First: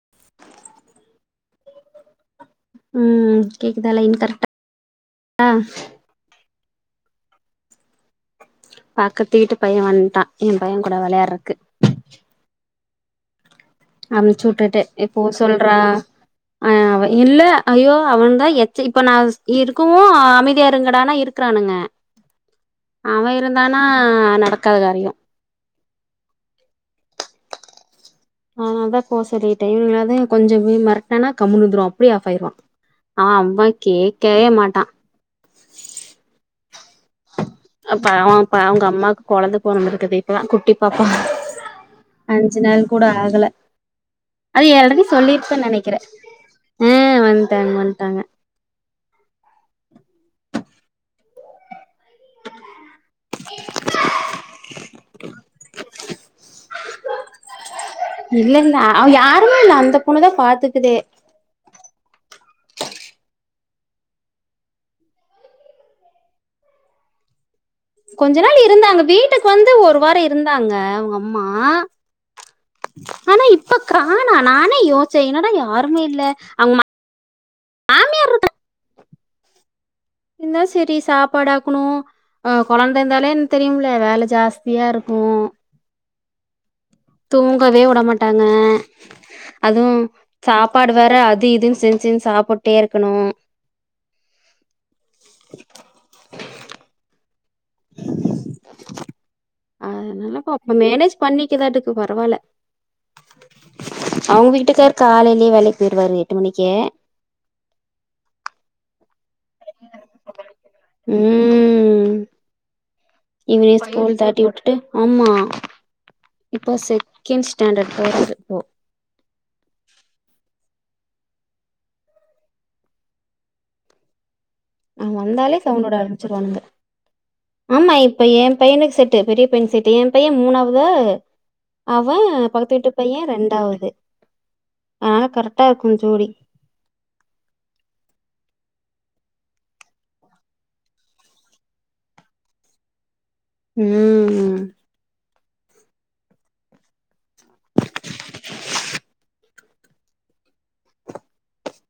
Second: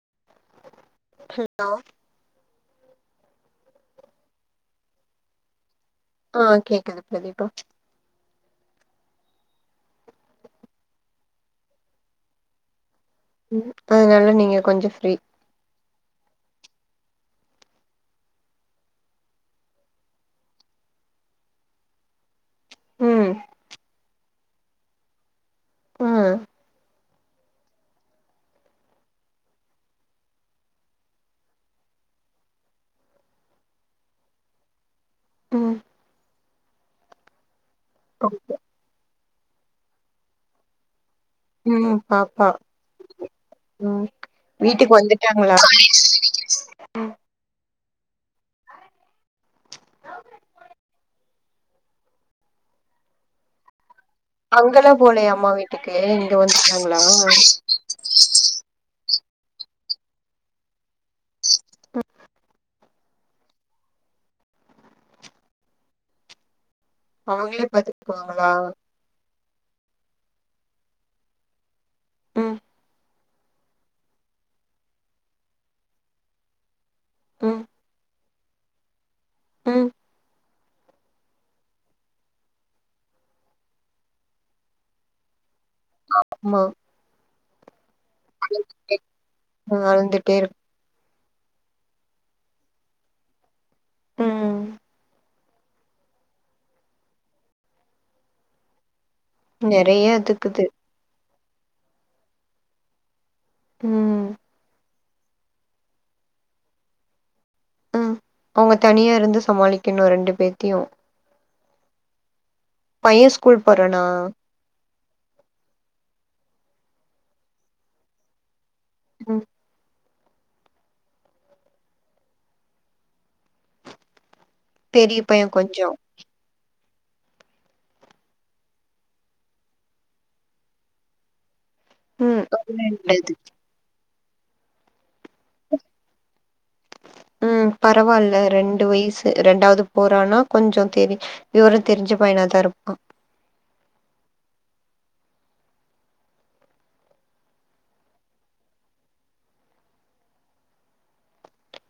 [inaudible] ம் கேக்குதா லைன் கரெக் [inaudible] ஆ கேக்குது பிரதீபா பக்கத்து வீட்டு பையன் வன்ட்டான் என் பையன் கூட வெளாய்ட்றக்கு ம் அதனால அம்ச்சு நீங்க உட்டுட்டே கொஞ்சோ ஃப்ரீ இப்போ சொல்றான் அ அவ இல்ல ஐயோ அவன்தா எச்ச இப்போ நா இருக்கவு அமைதியா இருங்கடானா இருக்குறானுங்க ம் அவன் இருந்தானா நடக்காத காரியோ ப அதுனாலதா போ சொல்லிட்டே இவுங்களாது கொஞ்ச பே மெரட்னனா கம்முண்ணு இருந்துர்வான் அப்டியே ஆஃப் ஆய்ர்வான் ஆ அவன் கேக்கவே மாட்டான் ம் அப்ப அவன்ப்ப அவுங்க அம்மாக்கு கொழந்த பொறந்துருக்குது இப்பதா குட்டி பாப்பா ம் பாப்பா அஞ்சு நாள் கூட ஆகல ம் அது வீட்டுக்கு ஏல்ரெடி வந்துட்டாங்களா சொல்லிர்ப்பேன் நெனைக்கிற ம் வன்ட்டாங் வன் அங்கெல்லா போலயா அம்மா வீட்டுக்கு இங்க வந்துட்டாங்குளா இல்ல அவ இல்ல யாருமே இல்ல அந்த பொண்ணுதா பாத்துக்குதே ம் அவங்ளே கொஞ்ச நாள் இருந்தாங்க வீட்டுக்கு வந்து ஒரு வார இருந்தாங்க அவ்ங் அம்மா ம் ஆனா இப்ப காணோ நானே யோச்சே என்னடா யாருமே இல்ல அவ்ங்மா ம் மாமியார் இருக்கு ட்டு இந்தா செரி சாப்பாடாக்குணு அ கொழந்த இர்ந்தாலே தெரியும்ல வேல ஜாஸ்தியா இருக்கு ம்மா தூங்கவே உட மாட்டாங்க அதுவு அழுந்துட்டே இரு சாப்பாடு வேற அது இதுன் சென் செஞ் சாப்புட்டே இருக்கணு ம் நெறைய அதுனால இதுக்குது பாப்பு மேனேஜ் பண்ணிக்குதாட்டுக்கு பரவால ம் அவ்ங் வீட்டுக்கார் காலேயே வேலைக் பேய்ர்வாரு எட்டு மணிக்கே ம் அவுங்க தனியா இருந்து சமாளிக்கணு ரெண்டு பேத்தியு ம் பையன் ஸ்கூல் இவனே போறானா ஸ்கூல் தாட்டி விட்டுட்டு ஆமா இப்ப செகண்ட் ஸ்டாண்டர் போராரு போ ம் அவ்ங் பெரிய பைய வந்தாலே கொஞ்சோ சவுன்ட்வுட அரம்மிச்சுருவான்ங்க ஆமா இப்ப ஏன் பையனுக்கு செட்டு பெரிய பைனுக் செட்டு என் பையன் மூணாவது அவன் ம் பக்கத்து அது வீட்டு நல்லது பையன் ரெண்டாவது அதனால கரெக்டா இருக்கு ஜோடி ம் பரவால்ல ரெண் டு வய்சு ரெண்டாவ்து போறானா கொஞ்சோ தெரி விவரோ தெருஞ்ச பைனாதா இருப்பான் ம்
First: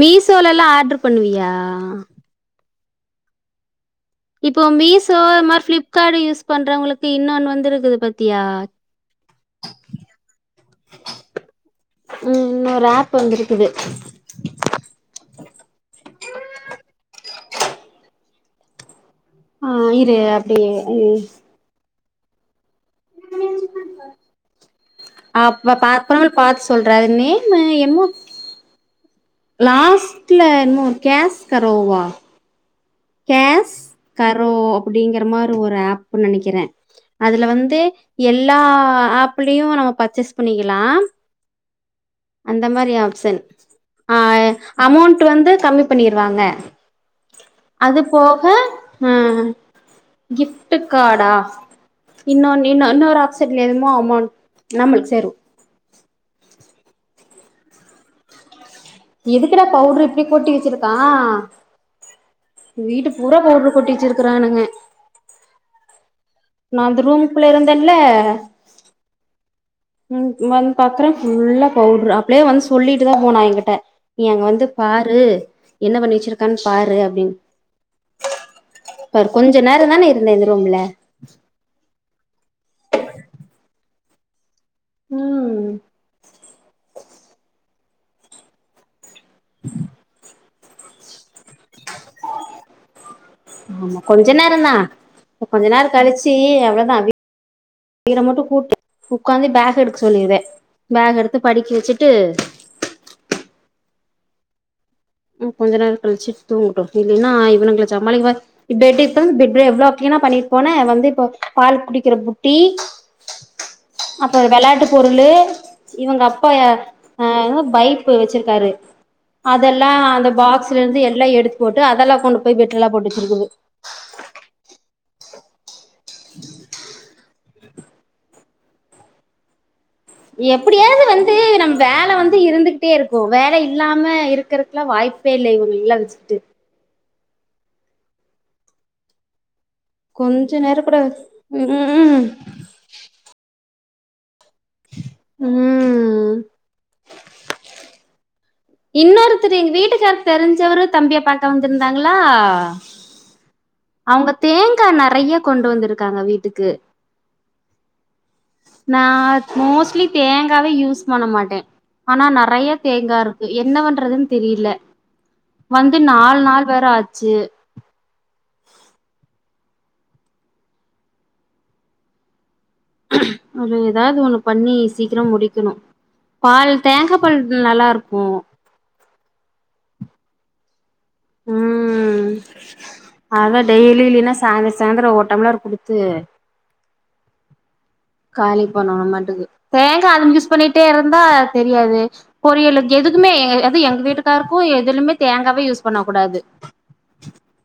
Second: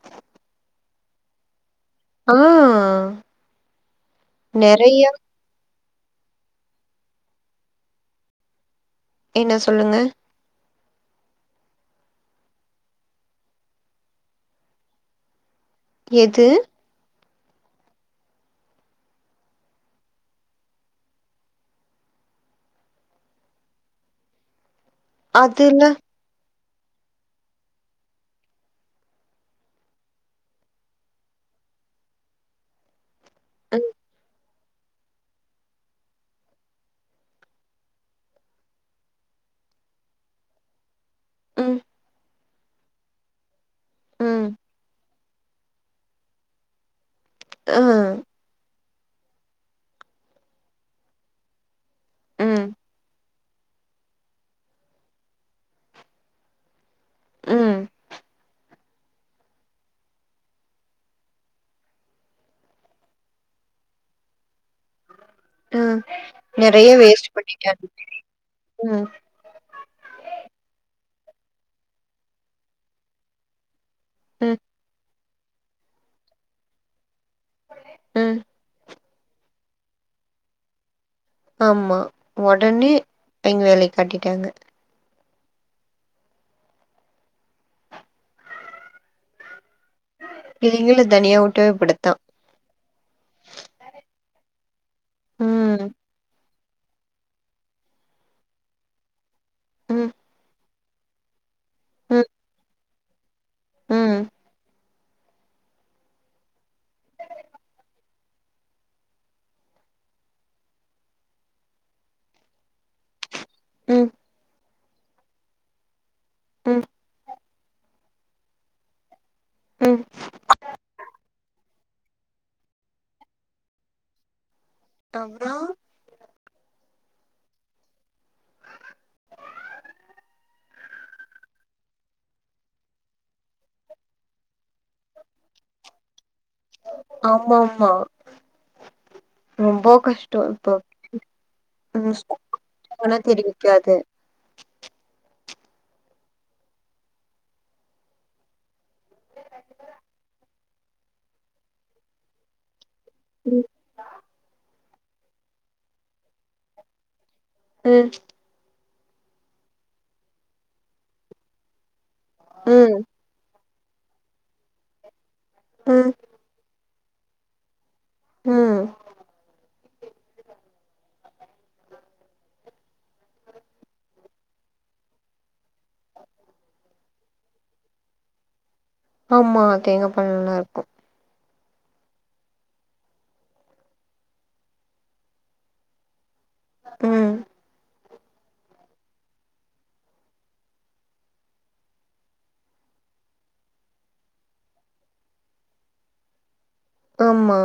மீசோலலா ஆட்ரு பண்ணுவியா ஆ இப்போ நெறையா மீசோ இது மாரி ஃப்ளிப்காடு யூஸ் பண்றவுங்குளுக்கு இன்னொன் வந்துருக்கிது பாத்தியா என்ன சொல்லுங்க ம் இன்னொரு ஆப் வந்திருக்குது எது ஆ இரு அப்டியே ம் அப்ப அதுல பாத்தா பாத்ஸ் சொல்ற அது நேம்மு எமோ லாஸ்ட்ல என்மோ கேஸ் கரோவா கேஸ் ம், கர் கரோ அப்டிங்ற மாரி ஒரு ஆஃப்னு நெனைக்ற அதுல வந்து எல்லா ஆ பிலியு நம்ம பர்ச்சஸ் பண்ணிக்லா ம் அந்த மாரி ஆப்ஷன் ஆ ம், அமௌண்ட் வந்து கம்மி பண்ணிருவாங்க ஆ, அது போக அ கிஃப்ட் காடா இன்னொன்னு ம், இன்ன இன்னொரு ஆப்சட்ல எதுமோ அமௌண்ட் நம்ளுக்கு சேரு ம் எதுக்குட பவுட்ரு இப்டி கொட்டி வச்ருக்கா வீட்டு பூரா பவுட்ரு கொட்டிவச்சிருக்கானுங்க ம் நெறைய வேஸ்ட் இருந்தேன்ல பண்ணிட்டானுங்க [inaudible] ம் ம் வந் பாக்றே ஃபுல்லா பவுட்ரு அப்லியே வந்து சொல்லிட்டு தா போனா என்கிட்ட நீ அங்க ம், வந்து பாரு என்ன பண்ணி வச்சிருக்கான்னு பாரு அப்டின்னு ம் பாரு கொஞ்ஜ நேரோ தான இருந்த இந்த ரூம்ல ஆமா ஒடனே இங் வேலய காட்டிட்டாங்க ம் இவிங்கள தனியா வுட்டவே இப்டித்தா ஆமா கொஞ்ஜ நேரொதா கொஞ்ஜ ம், நேரொ கழிச்சு அவ்ளோதா வி வீட மட்டு கூட்டு உக்காந்து பேஹ எடுக்க ம், சொல்ருவே பேஹ எடுத்து படிக்க வச்சுட்டு ம், ம் கொஞ்ஜ நேரொ கழிச்சி தூங்குட்டு இல்லின்னா இவனுங்ல சமாளிக்க பெட் இப்ப தான பெட் எவ்ளோ க்ளீன் னாப் பண்ணிட்டு போன வந்து இப்போ பால் குடிக்ற புட்டி ம், அப்ரோ வெளையாட்டு பொருளு இவங்க அப்பா ம், அ பை ப்பு வச்ருக்காரு அதெல்லா ம். அந்த பாக்ஸ்ல இருந்து எல்லா எடுத் போட்டு அதெல்லா கொண்டு போய் பெட்லல்லா போட்டு வச்சிருக்குது அப்புறம் எப்டியாவது வந்து நம்ம வேல வந்து இருந்துகிட்டே இருக்கு வேல இல்லாம இருக்றக்லா வாய்ப் பே இல்ல இவங்கலல்லா வச்சுக்கிட்டு ஆமா ஆமா ரொம்போ கஷ்டொ கொஞ்ச இப்ப நேர கூட ம் ஸ் போன தெரியு கியாது ம் இன்னொருத்தரு எங்க வீட்டுக்காருக்கு தெரிஞ்சவரு தம்பிய பாக்க வந்திருந்தாங்ளா ம் அவுங்க தேங்கா நெறைய கொண்டு வந்திருக்காங்க வீட்டுக்கு அஹ் நா மோஸ்லி தேங்காவே யூஸ் பண்ண மாட்டே ஆனா நெறைய ம் தேங்கா இருக்கு என்ன பண்றதுன் தெரில வந்து ம் நால் நாள் வேற ஆச்சு ம் ஒரு ஏதாவது ஒண்ணு பண்ணி சீக்கிரம் முடிக்கணு பால் தேங்கா பால் நல்லா இருக்கு ஆமா தேங்கா பால் நல்ல இருக்கு ம் ம் அதா டெய்லி இல்லீன்னா சாய்ந்தரோ சாயந்தரோ ஒரு டம்ளர் குடுத்து ம் காலி பண்ணோனுமாட்டு இருக்கு தேங்க அது யூஸ் பண்ணிட்டே இருந்தா தெரியாது பொரியலுக்கு எ துக்குமே எ அது எங்க வீட்டுக்காருக்கு எதுலுமே தேங்காவே யூஸ் பண்ண கூடாது ஆமா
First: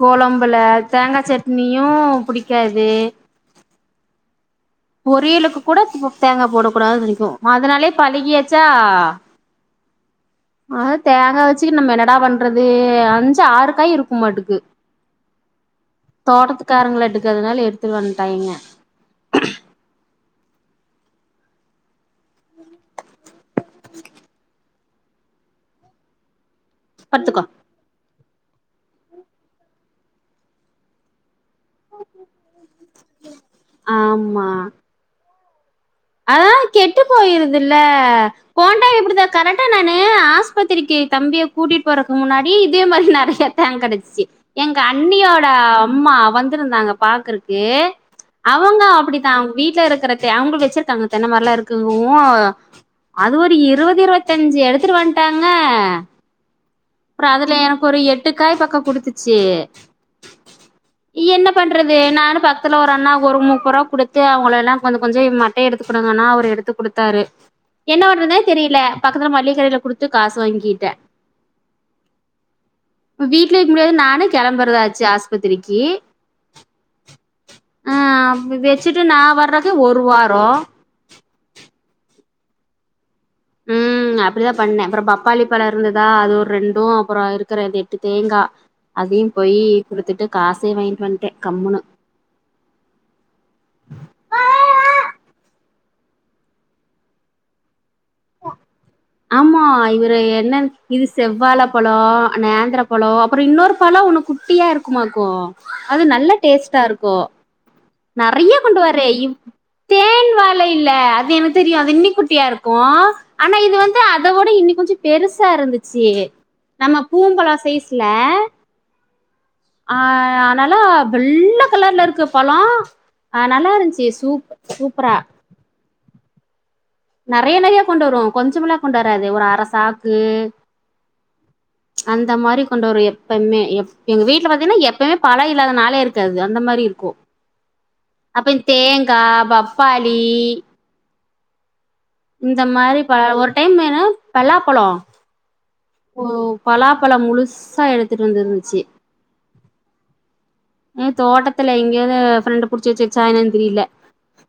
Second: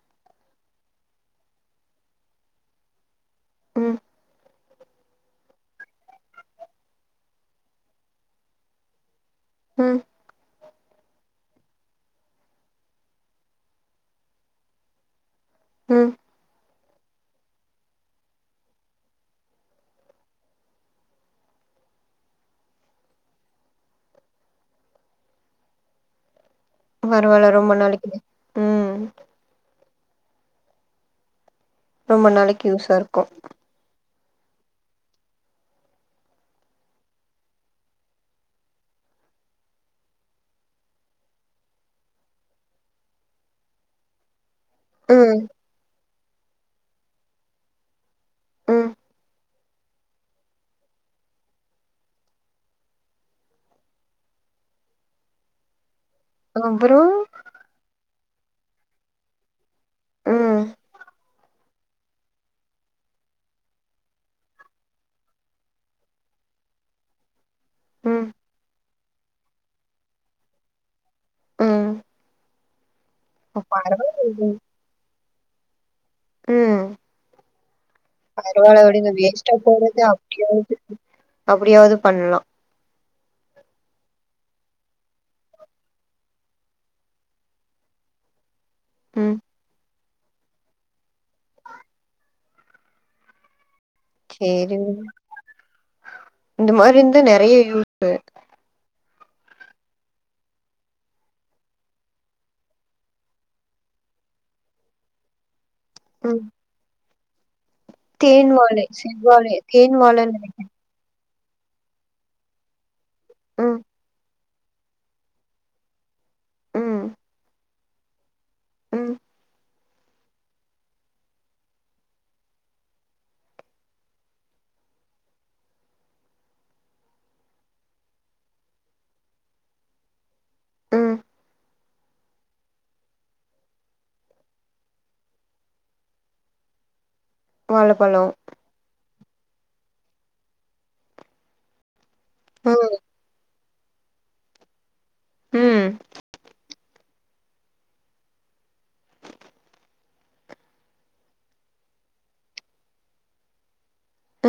கொழம்புல தேங்கா சட்னியும் புடிக்காது ம் பொரியலுக்கு கூட தேங்கா போடக்க கூடாது வந்துநிக்கோ அதனாலே பழகியாச்சா ம் அத தேங்கா வெச்சுகிட்டு நம்ம என்னடா பண்றது அஞ்சு ஆறுக்காய் இருக்குமாட்டுக்கு ம் தோட்டத்துக்காரங்கள எடுக்கறதுனால எடுத்துட்டு வன்டாயிங்க ம் பாத்துக்கோ பரவால்ல ரொம்ப நாளைக்கு ம் ரொம்ப நாளைக்கு யூஸா இருக்கும் ஆமா அதா கெட்டு போயிருதுல்ல போன் டைம் இப்டித்தா கரெக்டா நா ஆஸ்பத்திரிக்கி நீ தம்பிய கூட்டிட்டு போறக்கு முன்னாடி இதே மாரி நறைய தேங்க் கெடைச்சிச்சு எங்க ம் அண்ணியோட அம்மா வந்திருந்தாங்க பாக்குறக்கு அவுங்க ம் அப்படித்தா அவுங்க வீட்டுல இருக்கற தோ அவுகளு வெச்சிருக்காங்க தென்ன மரோல்லா இருக்கு இங்கவு அது ஒரு இருவது இருவத்தஞ்சி எடுத்துட்டு வன்டாங்க அப்புறோ அதுல எனக்கு ஒரு எட்டு காய் பக்கோ குடுத்துச்சி ம் இ என்ன பண்றது நானு பக்கத்துல ஒரு அண்ணா ஒரு முப்பரூபா குடுத்து அவுங்கள எல்லா கொஞ்ச கொஞ்சோ மட் மட்டைய எடுத்து குடுங்கன்னா அவர் எடுத்து குடுத்தாரு என்ன ம் பண்றதுனே தெரியல பக்கத்துல மல்லிகக் கடையில குடுத்து காசு வாங்கிட்டே ம் வீட்ல இருக்க முடியாது நானு பரவால்ல கிளம்பறதாச்சி ஆஸ்பத்திரிக்கி ம் அ அப் பரவால்ல வெச்சிட்டு விடுங்க நா வேஸ்ட்டா வர்றதே போறது ஒரு வார் அப்டியாவது பண்ணலா ம் ம் அப்படிதா பண்ணே அப்புறோ பப்பாளி பழோ இருந்ததா அது ஒரு ரெண்டு அப்புறோ இருக்குற அந்த எட்டு தேங்கா அதையு ம் போயி குடுத்துட்டு காசே வாங்கிட்டு வன்டே கம்முனு சேரி உடு இந்த மாரி இருந்த நெறைய யூஸ் ஆமா இவரு என்ன இது செவ்வாழ பழோ நேந்தர பழோ அப்புறோ இன்னொரு பழோ ஒன்னு குட்டியா இருக்குமாக்கு அது நல்லா ம் டேஸ்டா இருக்கு தேன் நறைய கொண்டு வாழை வரே செவ்வாழை வாழ தேன் நெனைக்கிறே வாழை இல்ல அது எனக் தெரியு அது இன்னிக்குட்டியா இருக்கு ஆனா இது ம் வந்து அதோட இன்னி கொஞ்சோ பெருசா இருந்துச்சி ம் நம்ம பூவும்பழோ சைஸ்ல ம் ஆ நல்லா வெள்ள கலர்ல இருக்கு பழோ அ நல்லா இருஞ்சி சூப் சூப்பரா நறைய நறையா கொண்டு வருவோ கொஞ்சமல்லா கொண்டு வராது ஒரு அர சாக்கு ம் அந்த மாரி கொண்டு வரு எப்பமே எங்க வீட்டில பாத்தினா பழோ இல்லாத நாளே இருக்காது அந்த மா மாரி இருக்கு வாழப்பழோ கா பப்பாளி இந்த ம் மாரி பழோ ஒரு டைம் என்னன்னா பலாப்பழோ ம் பலா பழோ முழுசா எடுத்துட்டு வந்திருந்துச்சி ம் தோட்டத்துல எங்கேயாது ஃப்ரெண்டு புடிச்சி வெச்சிச்சான்னு தெரியல அ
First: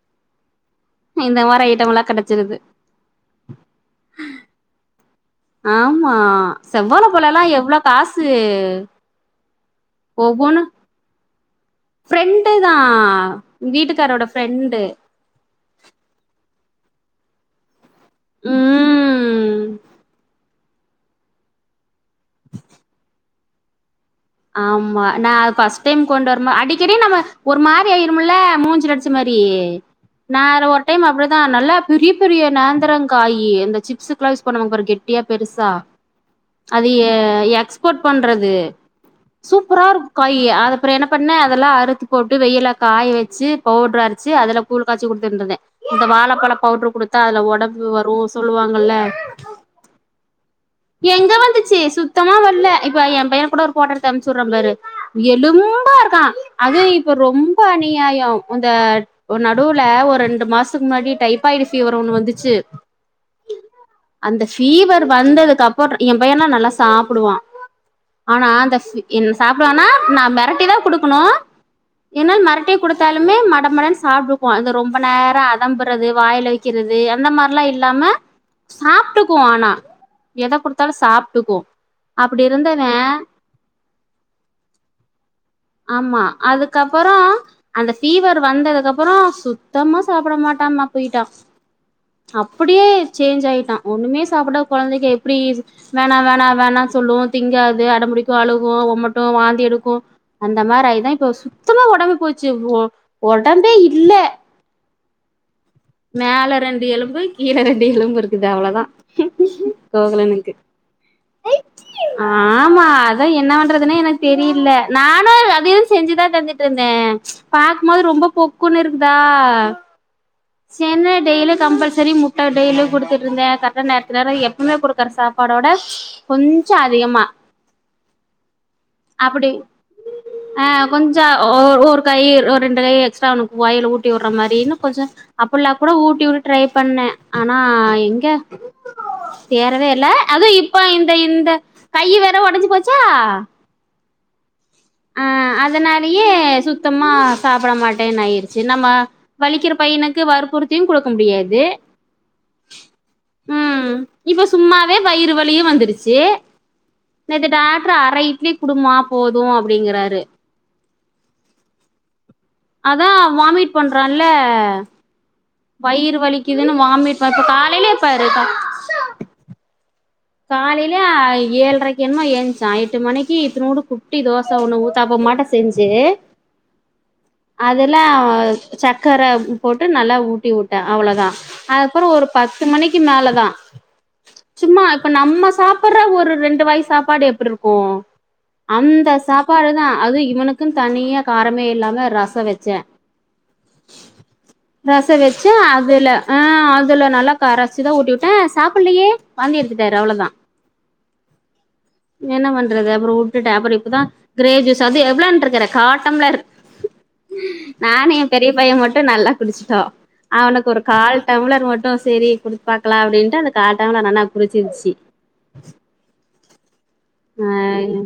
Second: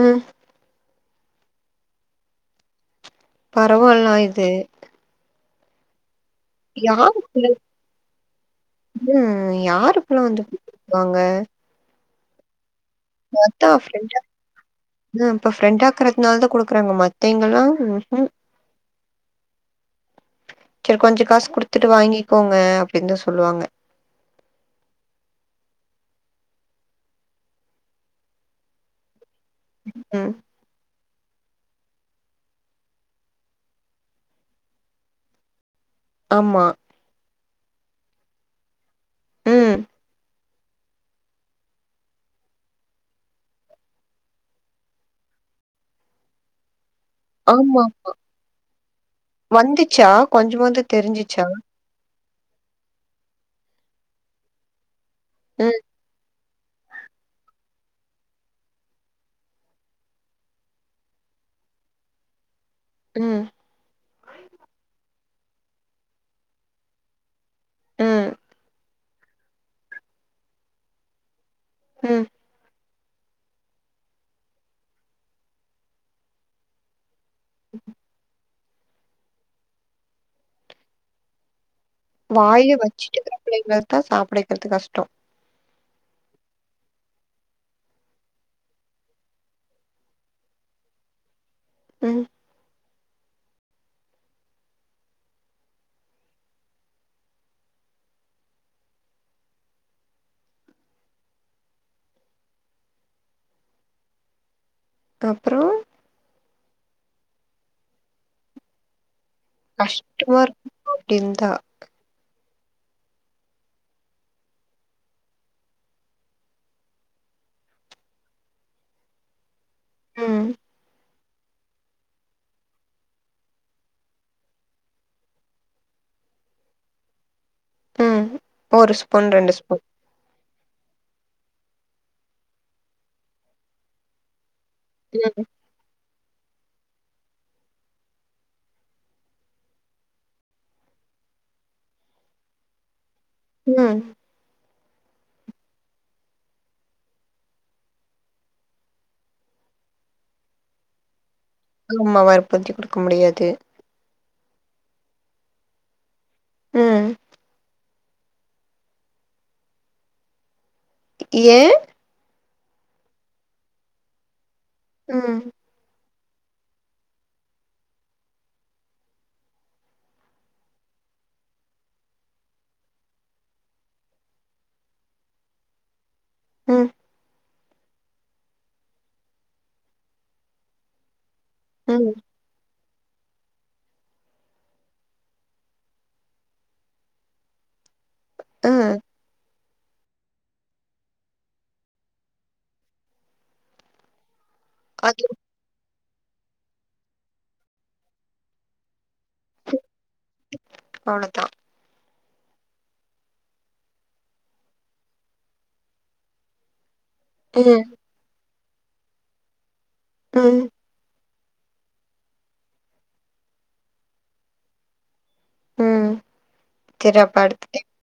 இந்த மாரி ஐட்டம் எல்லா கெடச்சிருது பரவால்னா இது ஆமா செவ்வாழ யாரு பழம்லா எவ்ளோ காசு ம் யாரு இப்ப எல்லா வந்து இப்டி ஒவ்வொன்னு குடுப்பாங்க ஃப்ரெண்டு தா உ அத்தா ஃப்ரெண்டா வீட்டுக்காரோட ஃப்ரெண்டு ம் அப்ப ஃப்ரெண்டா இருக்றனாலதா குடு க்றாங்க மத்தவிங்லா ஊஹூ ம் சேர் கொஞ்ச காசு குடுத்துட்டு வாங்கிகோங்க அப்டின் தா சொல்லுவாங்க ஆமா நா ஃபர்ஸ்ட் டைம் கொண்டு வரம் போ அடிக்கடி நம்ம ஒரு மாரி ஆயிரும்ல மூஞ்சில அடிச்ச மாரி ம் நா அதுல ஒரு ஒரு டைம் அப்டிதா நல்லா பெரிய பெரிய நேந்திரங்காயி அந்த சிப்ஸ்க்கு எல்லா யூஸ் பண்ணுவாங் பாரு கெட்டியா பெருசா ஆமா அது எ எக்ஸ்போர்ட் பண்றது ம் சூப்பரா இருக்கு காய் அ அப்புற என்ன பண்ணே அதெல்லா அறுத்து போட்டு வெயில்ல காய வச்சு பவுடர் அரைச்சி அதுல கூழ் காச்சி குடுத்துட்ருந்தே இந்த வாழப்பழ பவுடர் குடுத் தா அதுல ஆமா ஒடம்பு வரு ஆமா அப்டின் சொல்வாங்கல்ல வந்துச்சா கொஞ்சமாது எங்க தெரிஞ்சுச்சா வந்துச்சி சுத் சுத்தமா வல்ல இப்ப எம்பைய கூட ஒரு ஃபோட்டே எடுத்து அனுச்சி விடுறே பாரு ம் எலும்பா இருக்கா அது இப்ப ரொம்ப அநியாய இந்த நடுவுல ஒரு ரெண்டு மாசத்க்கு முன்னாடி டைஃபாய்டு ஃபீவர் ஒண்ணு வந்துச்சி ம் அந்த ஃபீவர் வந்ததுக்கப்புற எம் பையனா நல்லா சாப்டுவா ம் ஆனா அந்த ஃபி என் சாப்டுவானா நா மெரட்டிதா குடுக்கணு ம் என்னால் மெரட்டியே குடுத் த்தாலுமே மடமடனு சாப்டுக்வா இந்த ரொம்ப நேர அடம்பறது வாய்ல வக்கிறது அந்த மார்லா இல்லாம சாப்ட்டுக்குவா ஆனா எத குடுத்தாலு சாப்ட்டுக்கு அப்டி வாய்ல இருந்தவே வச்சிட்டு இருக்ற பிள்ளைங்ளதா சாப்ட வெக்கிறது கஷ்ட ஆமா அதுக்கப்புற அந்த ஃபீவர் வந்ததுக்கப்புற சுத்தமா சாப்ட மாட்டாமா போய்ட்டா ம் அப்டியே சேஞ்ச் ஆயிட்டா ஒண்ணுமே சாப்டாத கொழந்தைக எப்டி வேணா வேணா வேணான் சொல்லு திங்காது அடம்பிடி அழுகு ஒமட்டு வாந்தி எடுக்கு அந்த மாரி ஆயிதா இப்ப சுத்தமா ஒடம்பே போச்சு ஒ ஒ ஒடம்பே இல்ல அப்றொ ரண்டு எலும்பு கீழே ரண்டு எலும்பு இருக்குது அவ்ளதா கஷ்டமா இருக்கு அப்டி இருந்தா ஆமா அ தா என்ன பண்றதுனே எனக்கு தெரியில நானு அதையு செஞ்சுதா தந்துட்ருந்தே பாக்குமோது ரொம் ரொம்ப பொக்குனு இருக்குதா ம் சேர்னு டெய்லி கம்பல்சரி முட்ட டெய்லியு குடுத்துட்ருந்தே கரெக்டா நேரத்துக் நேர எப்பவ்மே குடுக்குற சாப்பாடோட கொஞ்ச அதிகமா ம் ஒரு ஸ்பூன் அப்டி ரண்டு ஸ்பூன் ஆ கொஞ்ச ஒ ஒரு கை ஒரு ரெண்டு கை எக்ஸ்ட்ரா அவ்னுக்கு வாயில ஊட்டி உடற மாரினு கொஞ்ச ம் ஃபுல்லா கூட ஊட்டி வுட ட்ரை பண்ணே ஆனா எங்க தேறவே இல்ல அது இப்ப இந்த இந்த கையி வேற ஒடஞ்சு போச்சா என்ன ஆ அதனாலயே சுத்தமா சாப்பட மாட்டேன் ஆயிருச்சு நம்ம வலிக்கற பையனுக்கு வற் புறுத்தியு குடுக்க முடியாது ஆமாவா பூத்தி குடுக்க முடியாது ம் இப்ப சும்மாவே வயிறு வலியு வந்துருச்சு ம் நேத்து டாக் ட்ரு அர இட்லி குடுமா போது அப்டிங்கறாரு ஏ அதா வாமிட் பண்றான்ல ம் வயிறு வலிக்குதுனு வாமிட் ப இப்ப காலைலியே பாரு காலையில ஏழ்ரைக்கென்னமோ ஏன்ச்சா எட்டு மணிக்கு இத்னோன்டு குட்டி தோச ஒண்ணு ஊத்தாப்பம் மாட்டோ செஞ்சு ம் அதுல சக்கரை போட்டு நல்லா ஊட்டி உட்டே அவ்ளோதா அதுப்புறோ ம் ஒரு பத்து மணிக்கு மேலதா சும்மா இப்ப நம்ம சாப்ட்ற ஒரு ரெண்டு வாய் சாப்பாடு எப்டி இருக்கு ஆ அந்த சாப் பாடு தா அது இவனுக்கு தனியா காரமே இல்லாம ரச வச்சே ரச அது வச்சு அதுல ஆ அதுல நல்லா கரசிதா ஊட்டி உட்டே சாப்புட்லையே தர அவ்ளோதா அவ்ளோதா என்ன பண்றது அப்புற உட்டுட்ட அப்புற இப்பதா கிரே ஜூஸ்ஸு அது எவ்ளான்ட்ருக்குற காட்டம்ப்ளர் ம் நானு எ பெரிய பைய மட்டு நல்லா குடிச்சிட்டோ ம் அவனுக்கு ஒரு கால் டம்ளர் மட்டு சரி குடுத்து பாக்லா அப்டின்ட்டு அது காட்டம்ளர் நல்லா குறிச்சிருச்சு ம் சரி அப்ப அடுத்து ஆ